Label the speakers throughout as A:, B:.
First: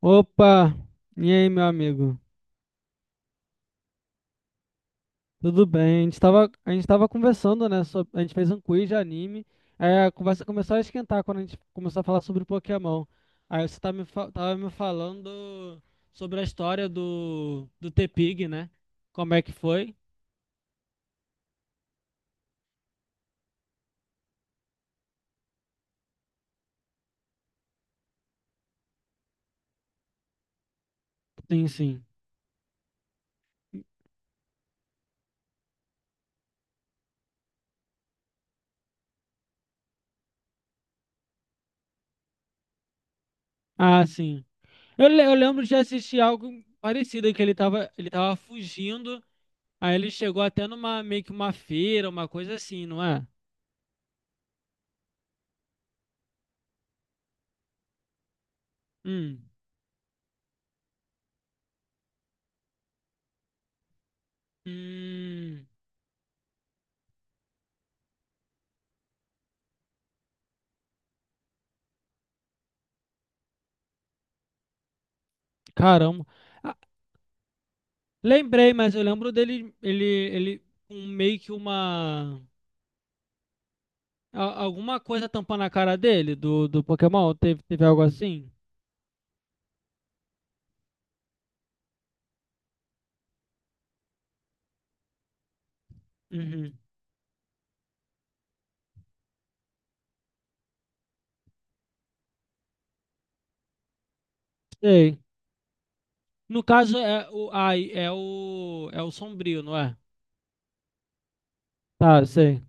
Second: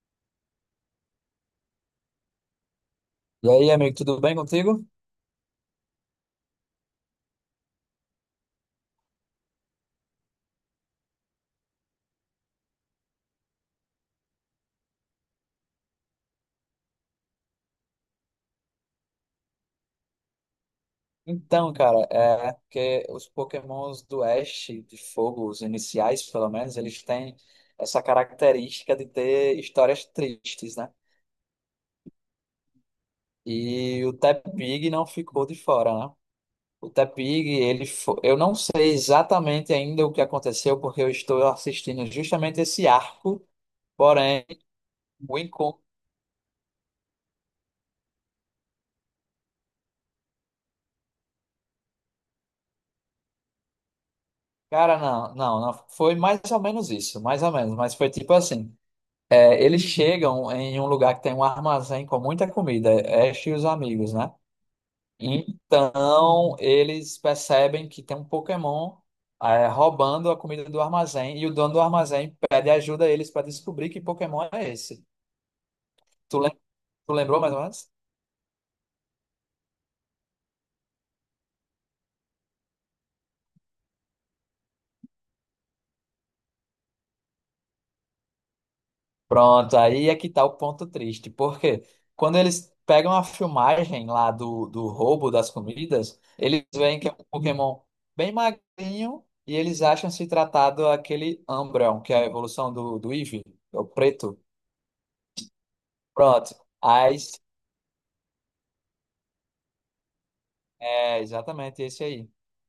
A: Opa! E aí, meu amigo?
B: E aí, amigo, tudo bem contigo?
A: Tudo bem? A gente tava conversando, né? A gente fez um quiz de anime. Aí a conversa começou a esquentar quando a gente começou a falar sobre Pokémon. Aí você tá me, fa- tava me falando sobre a história do T-Pig, né? Como é que foi?
B: Então, cara, é porque os Pokémons do Oeste de Fogo, os iniciais, pelo menos, eles têm essa característica de ter histórias tristes, né?
A: Sim, sim.
B: E o Tepig não ficou de fora, né? O Tepig, eu não sei exatamente ainda o que aconteceu, porque eu estou assistindo justamente esse arco,
A: Ah, sim.
B: porém,
A: Eu
B: o
A: lembro de
B: encontro.
A: assistir algo parecido, que ele tava fugindo, aí ele chegou até numa, meio que uma feira, uma coisa assim, não é?
B: Cara, não, não, não, foi mais ou menos isso, mais ou menos, mas foi tipo assim.
A: Hum.
B: É, eles chegam em um lugar que tem um armazém com muita comida, Ash e os amigos, né?
A: Hum.
B: Então eles percebem que tem um Pokémon é, roubando a comida do armazém e o dono do armazém pede ajuda a eles para descobrir que Pokémon é esse.
A: Caramba.
B: Tu, lem-
A: Ah,
B: tu lembrou mais ou menos?
A: lembrei, mas eu lembro dele, ele, um, meio que uma, a- alguma coisa tampando a cara dele, do Pokémon, teve algo assim?
B: Pronto, aí é que tá o ponto triste, porque quando eles pegam a filmagem lá do roubo das comidas, eles
A: Uhum.
B: veem que é um Pokémon bem magrinho e eles acham se tratado aquele Umbreon, que é a evolução do Eevee, é o preto.
A: Sei.
B: Pronto,
A: No caso,
B: aí,
A: é o, ai, é o, é o Sombrio, não é?
B: é exatamente esse
A: Tá,
B: aí.
A: sei.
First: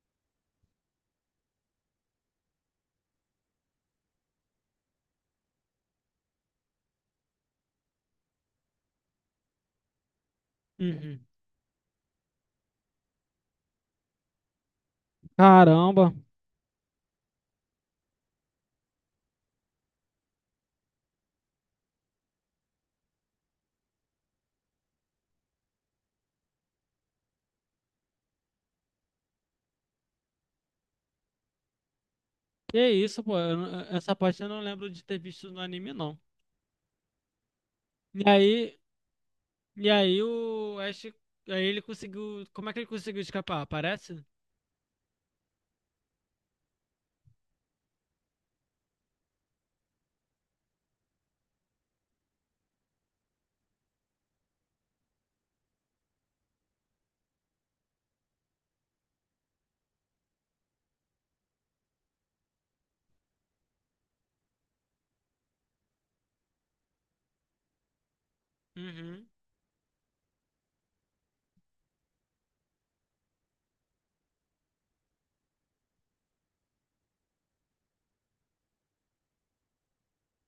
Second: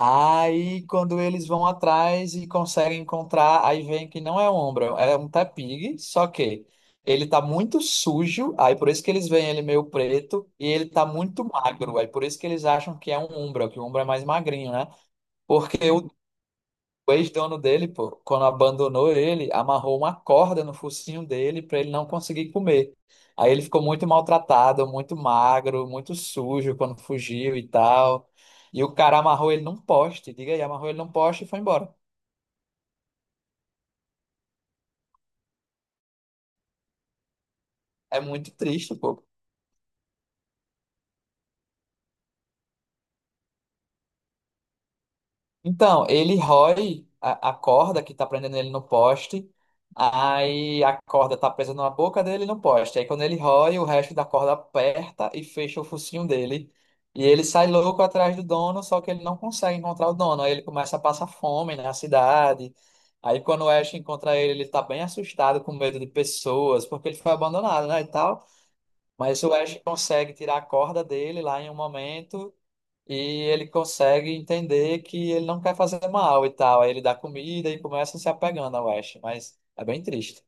B: Aí, quando eles vão atrás e conseguem encontrar, aí vem que não é um Umbra, é um tapig, só que ele tá muito sujo, aí por isso que eles veem ele meio preto, e ele tá
A: Uhum.
B: muito magro, aí por isso que eles acham que é um Umbra, que o Umbra é mais magrinho, né? Porque o
A: Caramba.
B: o ex-dono dele, pô, quando abandonou ele, amarrou uma corda no focinho dele para ele não conseguir comer. Aí ele ficou muito maltratado, muito magro, muito sujo quando fugiu e tal. E o cara amarrou ele num poste, diga aí, amarrou ele num poste e foi embora.
A: Que isso, pô, eu não- Essa parte eu não lembro de ter visto no anime, não. E
B: É muito
A: aí,
B: triste, pô.
A: e aí o Ash, aí ele conseguiu, como é que ele conseguiu escapar? Aparece?
B: Então, ele rói a corda que tá prendendo ele no poste, aí a corda tá presa na boca dele e no poste. Aí quando ele rói, o resto da corda aperta e fecha o focinho dele. E ele sai louco atrás do dono, só que ele não consegue encontrar o dono. Aí ele começa a passar fome na cidade. Aí quando o Ash encontra ele, ele tá bem assustado, com medo de pessoas, porque ele foi abandonado, né, e tal.
A: Uhum.
B: Mas o Ash consegue tirar a corda dele lá em um momento e ele consegue entender que ele não quer fazer mal e tal. Aí ele dá comida e começa a se apegando ao Ash, mas é bem triste.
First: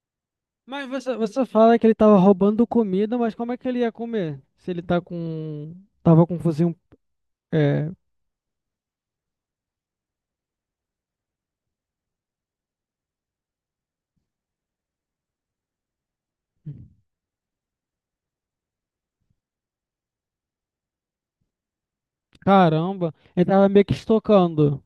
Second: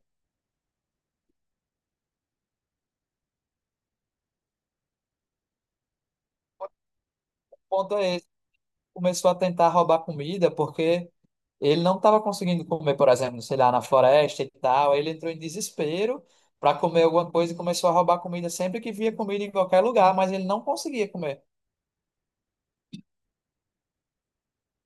A: Mas você fala que ele tava roubando comida, mas como é que ele ia comer? Se ele tá com. Tava com fuzil.
B: O
A: É...
B: ponto é esse, começou a tentar roubar comida porque ele não estava conseguindo comer, por exemplo, sei lá, na floresta e tal. Aí ele entrou em desespero para comer alguma coisa e começou a roubar comida sempre que via comida em qualquer lugar, mas ele não conseguia comer.
A: Caramba, ele tava meio que estocando.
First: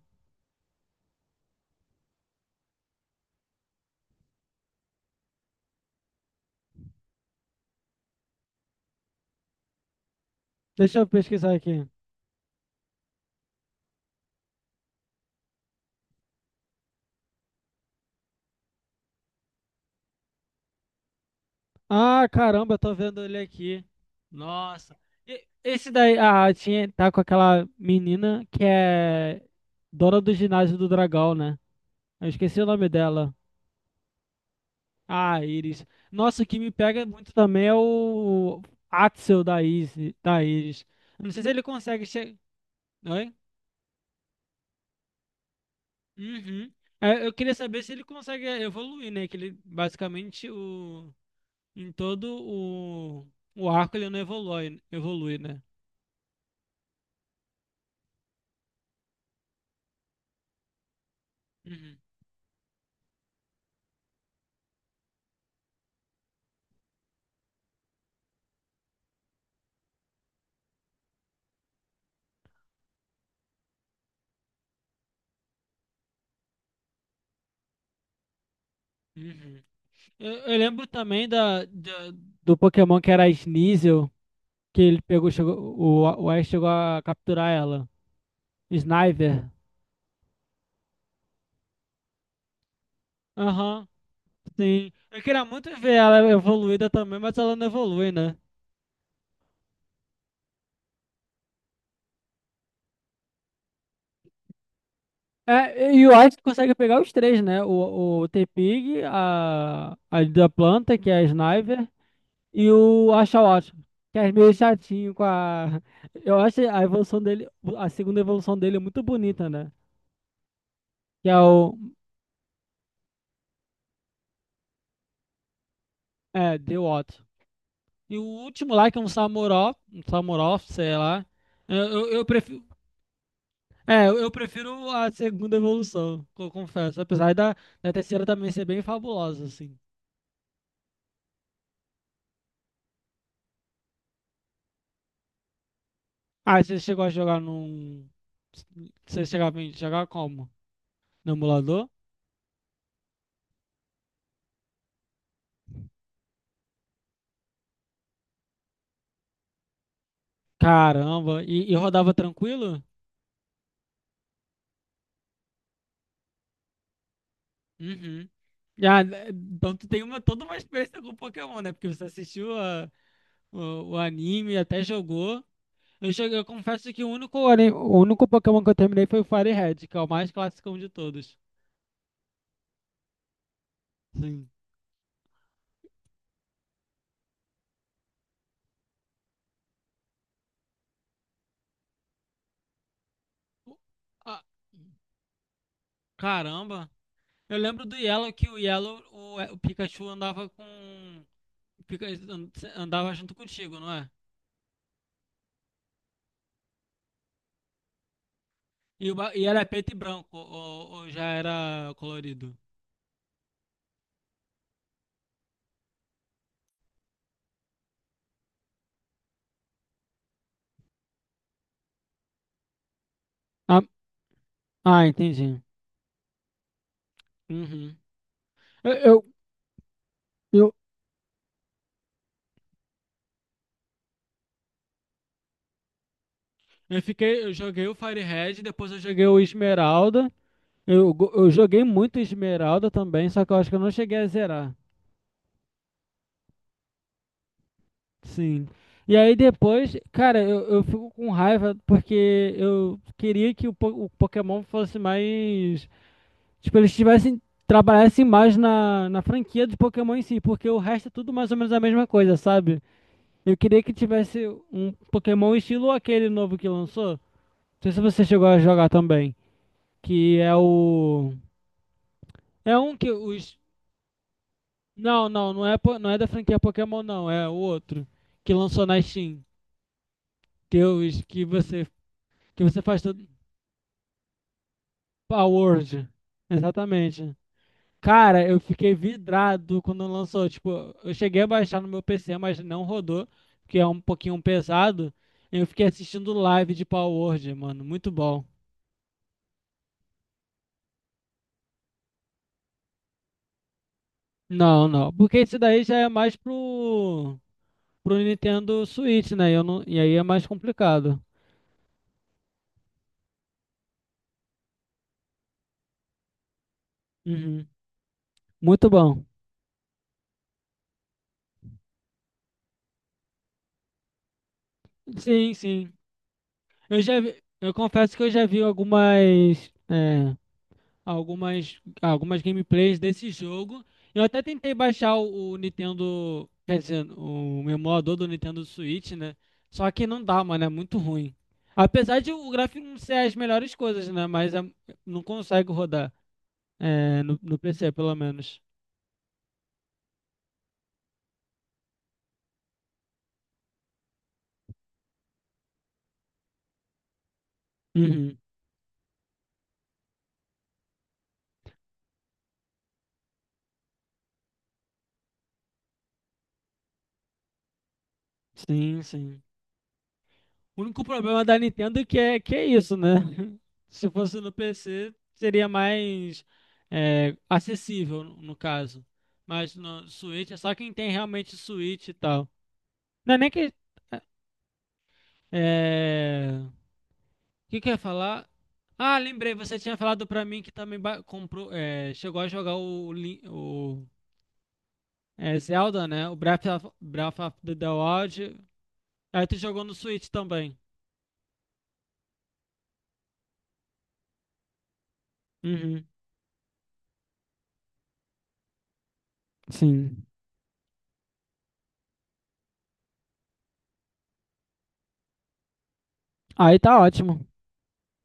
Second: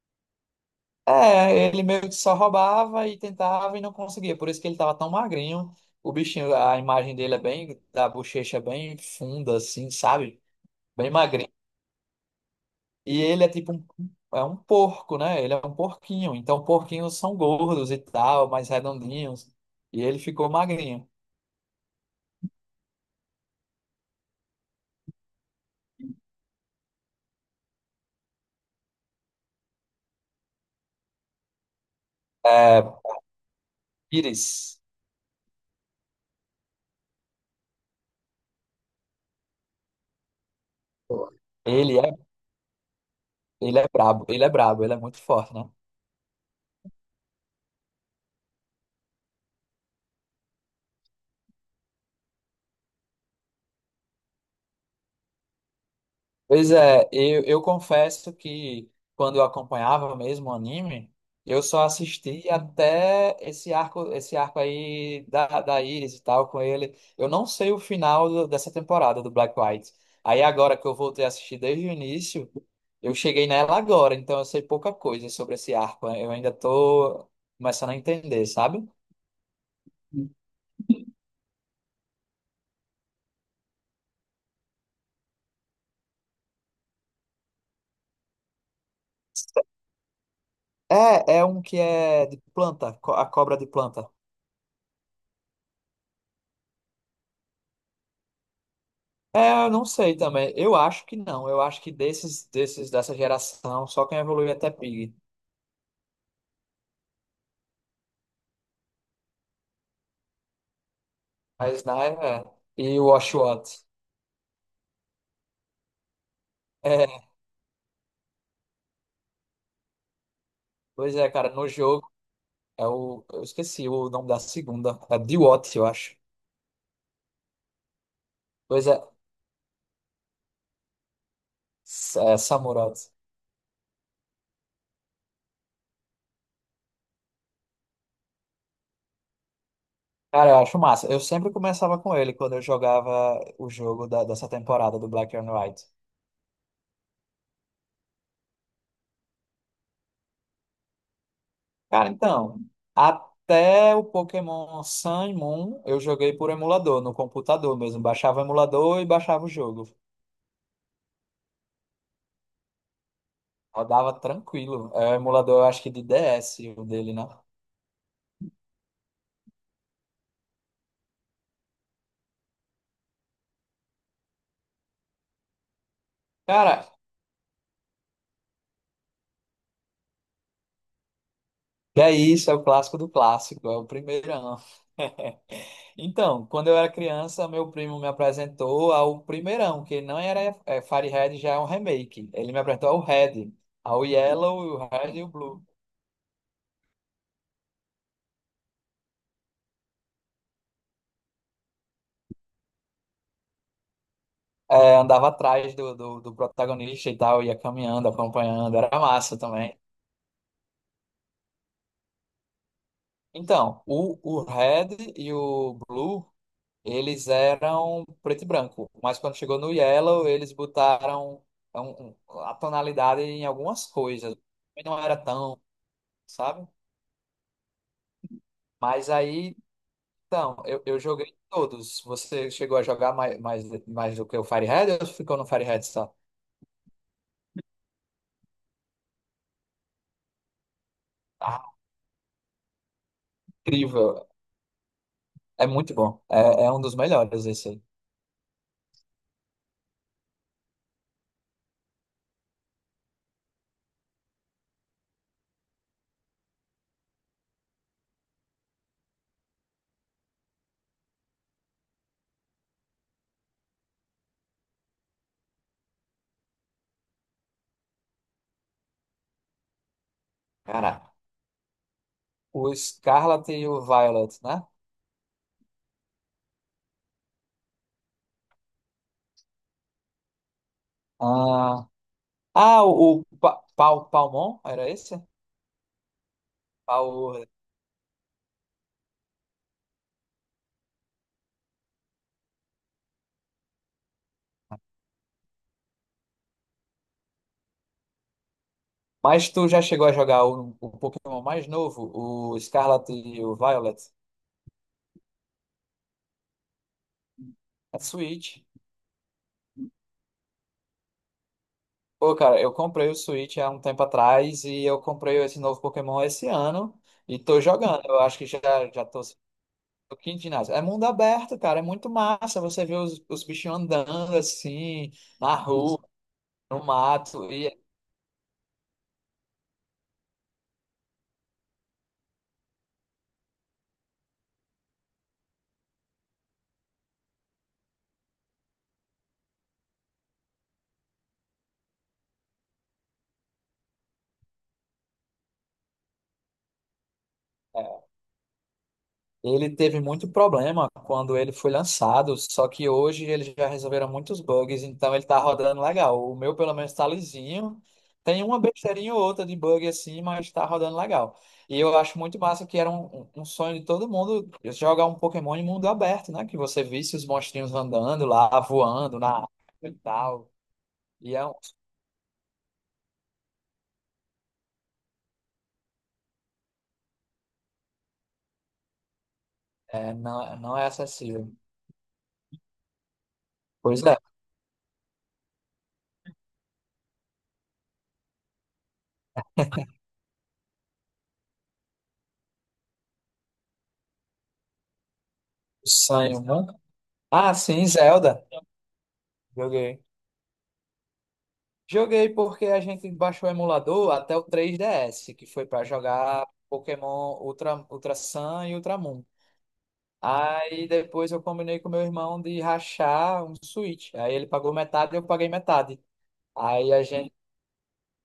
B: É, ele meio que só roubava e tentava e não conseguia. Por isso que ele tava tão magrinho. O bichinho, a imagem dele é bem, da bochecha é bem funda, assim, sabe?
A: Deixa eu
B: Bem magrinho.
A: pesquisar aqui.
B: E ele é tipo um, é um porco, né? Ele é um porquinho. Então, porquinhos são gordos e tal, mais redondinhos. E ele ficou magrinho.
A: Ah, caramba, eu tô vendo ele aqui. Nossa. E- esse daí. Ah, tinha, tá com aquela menina que é dona do ginásio do Dragão, né? Eu esqueci o
B: É,
A: nome dela.
B: Pires,
A: Ah, Iris. Nossa, o que me pega muito também é o Axel da Isis, da Iris. Eu não sei se ele
B: ele
A: consegue
B: é,
A: chegar. Oi?
B: ele é brabo, ele é brabo, ele é muito forte, né?
A: Uhum. É, eu queria saber se ele consegue evoluir, né? Que ele basicamente o... em todo o arco ele não evolui, evolui, né?
B: Pois é, eu confesso que quando eu acompanhava mesmo o anime, eu só
A: Uhum.
B: assisti até esse arco aí da Iris e tal com ele. Eu não sei o final dessa temporada do Black White. Aí agora que eu voltei a assistir desde o início, eu cheguei nela agora, então eu sei pouca coisa sobre esse arco. Eu ainda tô começando a entender, sabe?
A: Uhum. Eu lembro também do Pokémon que era a Sneasel, que ele pegou, chegou, o Ash chegou a capturar ela. Sniper.
B: É, é um que é de planta, a cobra de
A: Aham.
B: planta.
A: Sim. Eu queria muito ver ela evoluída também, mas ela não evolui, né?
B: É, eu não sei também. Eu acho que não. Eu acho que desses, desses dessa geração, só quem evolui até Pig.
A: É, e o White consegue pegar os três, né? O T-Pig, a da planta, que é a
B: A
A: Sniper,
B: Sniper é.
A: e
B: E o
A: o Oshawott,
B: Oshawott.
A: que é meio chatinho com a. Eu acho a evolução
B: É,
A: dele, a segunda evolução dele é muito bonita, né?
B: pois
A: Que
B: é,
A: é
B: cara,
A: o.
B: no jogo é o. Eu esqueci o nome da segunda. É Diwatt, eu acho.
A: É, The Watt. E o último
B: Pois
A: lá,
B: é,
A: que é um Samurott, sei lá. Eu, eu, eu
B: É
A: prefiro,
B: Samurott.
A: eu prefiro a segunda evolução, confesso. Apesar da terceira também ser bem fabulosa, assim.
B: Cara, eu acho massa. Eu sempre começava com ele quando eu jogava o jogo dessa temporada do Black and White.
A: Ah, você chegou a jogar num. Você chegava a jogar como? No emulador?
B: Cara, então, até o Pokémon Sun e Moon eu joguei por emulador, no computador mesmo. Baixava o emulador e baixava o jogo.
A: Caramba, e rodava tranquilo?
B: Rodava tranquilo. É o emulador, eu acho que de DS, o dele, né?
A: Uhum. Ah, né, então tu tem uma, toda uma experiência com Pokémon, né? Porque você assistiu o anime, até jogou. Eu
B: Cara,
A: confesso que o único Pokémon que eu terminei foi o Fire Red, que é o mais clássico de todos.
B: que é isso, é o clássico do clássico, é o
A: Sim.
B: primeirão. Então, quando eu era criança, meu primo me apresentou ao primeirão, que não era é, Fire Red, já é um remake. Ele me apresentou ao Red, ao
A: Ah,
B: Yellow, o Red e o Blue.
A: caramba! Eu lembro do Yellow que o Yellow, o Pikachu andava com. o Pika- Andava junto contigo, não é?
B: É, andava atrás do protagonista e tal, ia caminhando, acompanhando, era
A: E,
B: massa
A: e era
B: também.
A: preto e branco, ou já era colorido?
B: Então, o Red e o Blue, eles eram preto e branco, mas quando chegou no Yellow, eles botaram a tonalidade em
A: Ah,
B: algumas coisas, e não
A: ah,
B: era tão,
A: entendi.
B: sabe?
A: Uhum. Eu,
B: Mas
A: eu,
B: aí, então,
A: eu,
B: eu joguei todos. Você chegou a jogar mais, mais, mais do que o Fire Red ou ficou no Fire Red só?
A: eu joguei o Fire Red, depois eu joguei o Esmeralda. Eu
B: Ah,
A: joguei muito Esmeralda também, só que eu acho que eu não cheguei
B: incrível,
A: a zerar.
B: é muito bom, é, é um dos melhores esse aí.
A: Sim. E aí depois, cara, eu fico com raiva porque eu queria que o Pokémon fosse mais. Tipo, eles tivessem, trabalhassem mais na franquia de Pokémon em si, porque o resto é tudo mais ou menos a mesma coisa, sabe? Eu queria que tivesse um Pokémon estilo aquele novo que lançou. Não sei se você chegou a jogar também. Que é
B: Cara,
A: o.
B: o
A: É um que
B: Scarlet
A: os.
B: e o Violet, né?
A: Não é, não é da franquia Pokémon, não. É o outro. Que lançou na Steam. Que, é os, que você.
B: Ah,
A: Que você
B: ah
A: faz
B: o
A: tudo.
B: Pal, Palmon, era esse?
A: Power World. Exatamente.
B: Pal.
A: Cara, eu fiquei vidrado quando lançou. Tipo, eu cheguei a baixar no meu PC, mas não rodou, porque é um pouquinho pesado. Eu fiquei assistindo live de Power Word, mano. Muito bom.
B: Mas tu já chegou a jogar o Pokémon mais novo, o Scarlet e o Violet?
A: Não, não. Porque esse daí já é mais pro,
B: É
A: pro
B: Switch.
A: Nintendo Switch, né? Eu não, e aí é mais complicado.
B: Pô, cara, eu comprei o Switch há um tempo atrás e eu comprei esse novo Pokémon esse ano e tô
A: Uhum.
B: jogando. Eu acho que já,
A: Muito
B: já tô
A: bom.
B: no quinto ginásio. É mundo aberto, cara, é muito massa. Você vê os bichinhos andando assim,
A: Sim,
B: na
A: sim.
B: rua, no
A: Eu já vi,
B: mato.
A: eu
B: E
A: confesso que eu já vi algumas. É, algumas, algumas gameplays desse jogo. Eu até tentei baixar o Nintendo, quer dizer, o emulador do Nintendo Switch, né? Só que não dá, mano, é muito ruim. Apesar de o gráfico não ser as melhores coisas, né? Mas é- não consegue rodar, é, no PC,
B: é.
A: pelo menos.
B: Ele teve muito problema quando ele foi lançado, só que hoje eles já resolveram muitos bugs, então ele tá rodando legal. O meu, pelo menos, tá lisinho.
A: Uhum.
B: Tem uma besteirinha ou outra de bug assim, mas tá rodando legal. E eu acho muito massa que era um, um sonho de todo mundo jogar um Pokémon em mundo aberto, né? Que você visse os monstrinhos andando lá,
A: Sim,
B: voando na
A: sim.
B: água e tal.
A: O único
B: E é,
A: problema
B: um-
A: da Nintendo é que é que é isso, né? Se fosse no PC, seria mais é, acessível, no caso. Mas no Switch é
B: não,
A: só
B: não é
A: quem tem
B: acessível.
A: realmente Switch e tal. Não é nem que.
B: Pois é,
A: É... é, o que que eu ia falar? Ah, lembrei, você tinha falado pra mim que também comprou, é, chegou a jogar o, é,
B: o
A: Zelda, né? O
B: sonho, né?
A: Breath
B: Ah,
A: of the
B: sim,
A: the
B: Zelda.
A: Wild. Aí tu jogou no
B: Joguei.
A: Switch também.
B: Joguei porque a gente baixou o emulador até o 3DS, que foi para
A: Uhum,
B: jogar Pokémon Ultra, Ultra Sun e Ultra Moon.
A: sim.
B: Aí depois eu combinei com meu irmão de rachar um Switch. Aí ele pagou metade e eu paguei metade.
A: Aí
B: Aí
A: tá
B: a gente
A: ótimo.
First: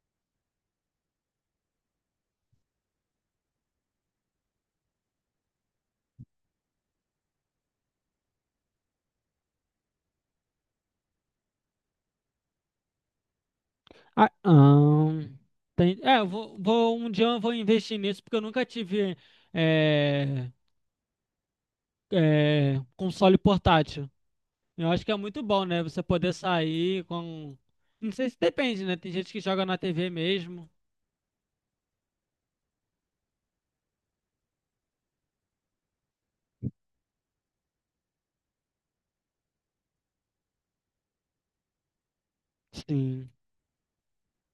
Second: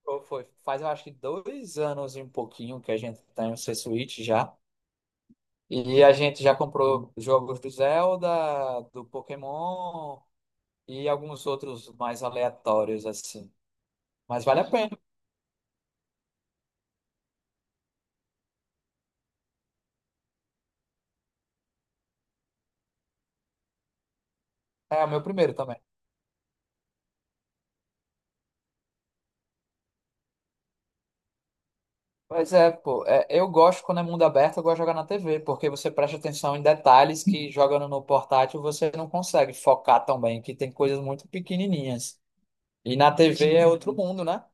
B: pô, foi, faz eu acho que 2 anos e um pouquinho que a gente tem o seu Switch já. E a gente já comprou jogos do Zelda, do Pokémon e alguns outros mais aleatórios assim.
A: Ah,
B: Mas vale a pena.
A: é, um dia eu vou investir nisso porque eu nunca tive é, é, console portátil. Eu
B: É
A: acho
B: o
A: que é
B: meu
A: muito
B: primeiro
A: bom,
B: também.
A: né? Você poder sair com. Não sei se depende, né? Tem gente que joga na TV mesmo.
B: Pois é, pô. É, eu gosto quando é mundo aberto, eu gosto de jogar na TV, porque você presta atenção em detalhes que jogando no portátil você não consegue focar tão bem, que tem coisas muito pequenininhas. E na
A: Sim,
B: TV é outro mundo, né?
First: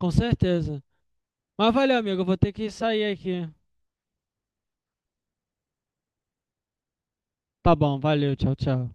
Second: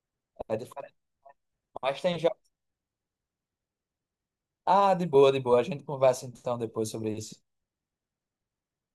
A: com
B: É
A: certeza.
B: diferente.
A: Mas valeu,
B: Mas tem
A: amigo. Eu vou ter
B: jogos.
A: que sair aqui.
B: Ah, de boa, de boa. A gente conversa então depois sobre isso.
A: Tá bom, valeu. Tchau, tchau.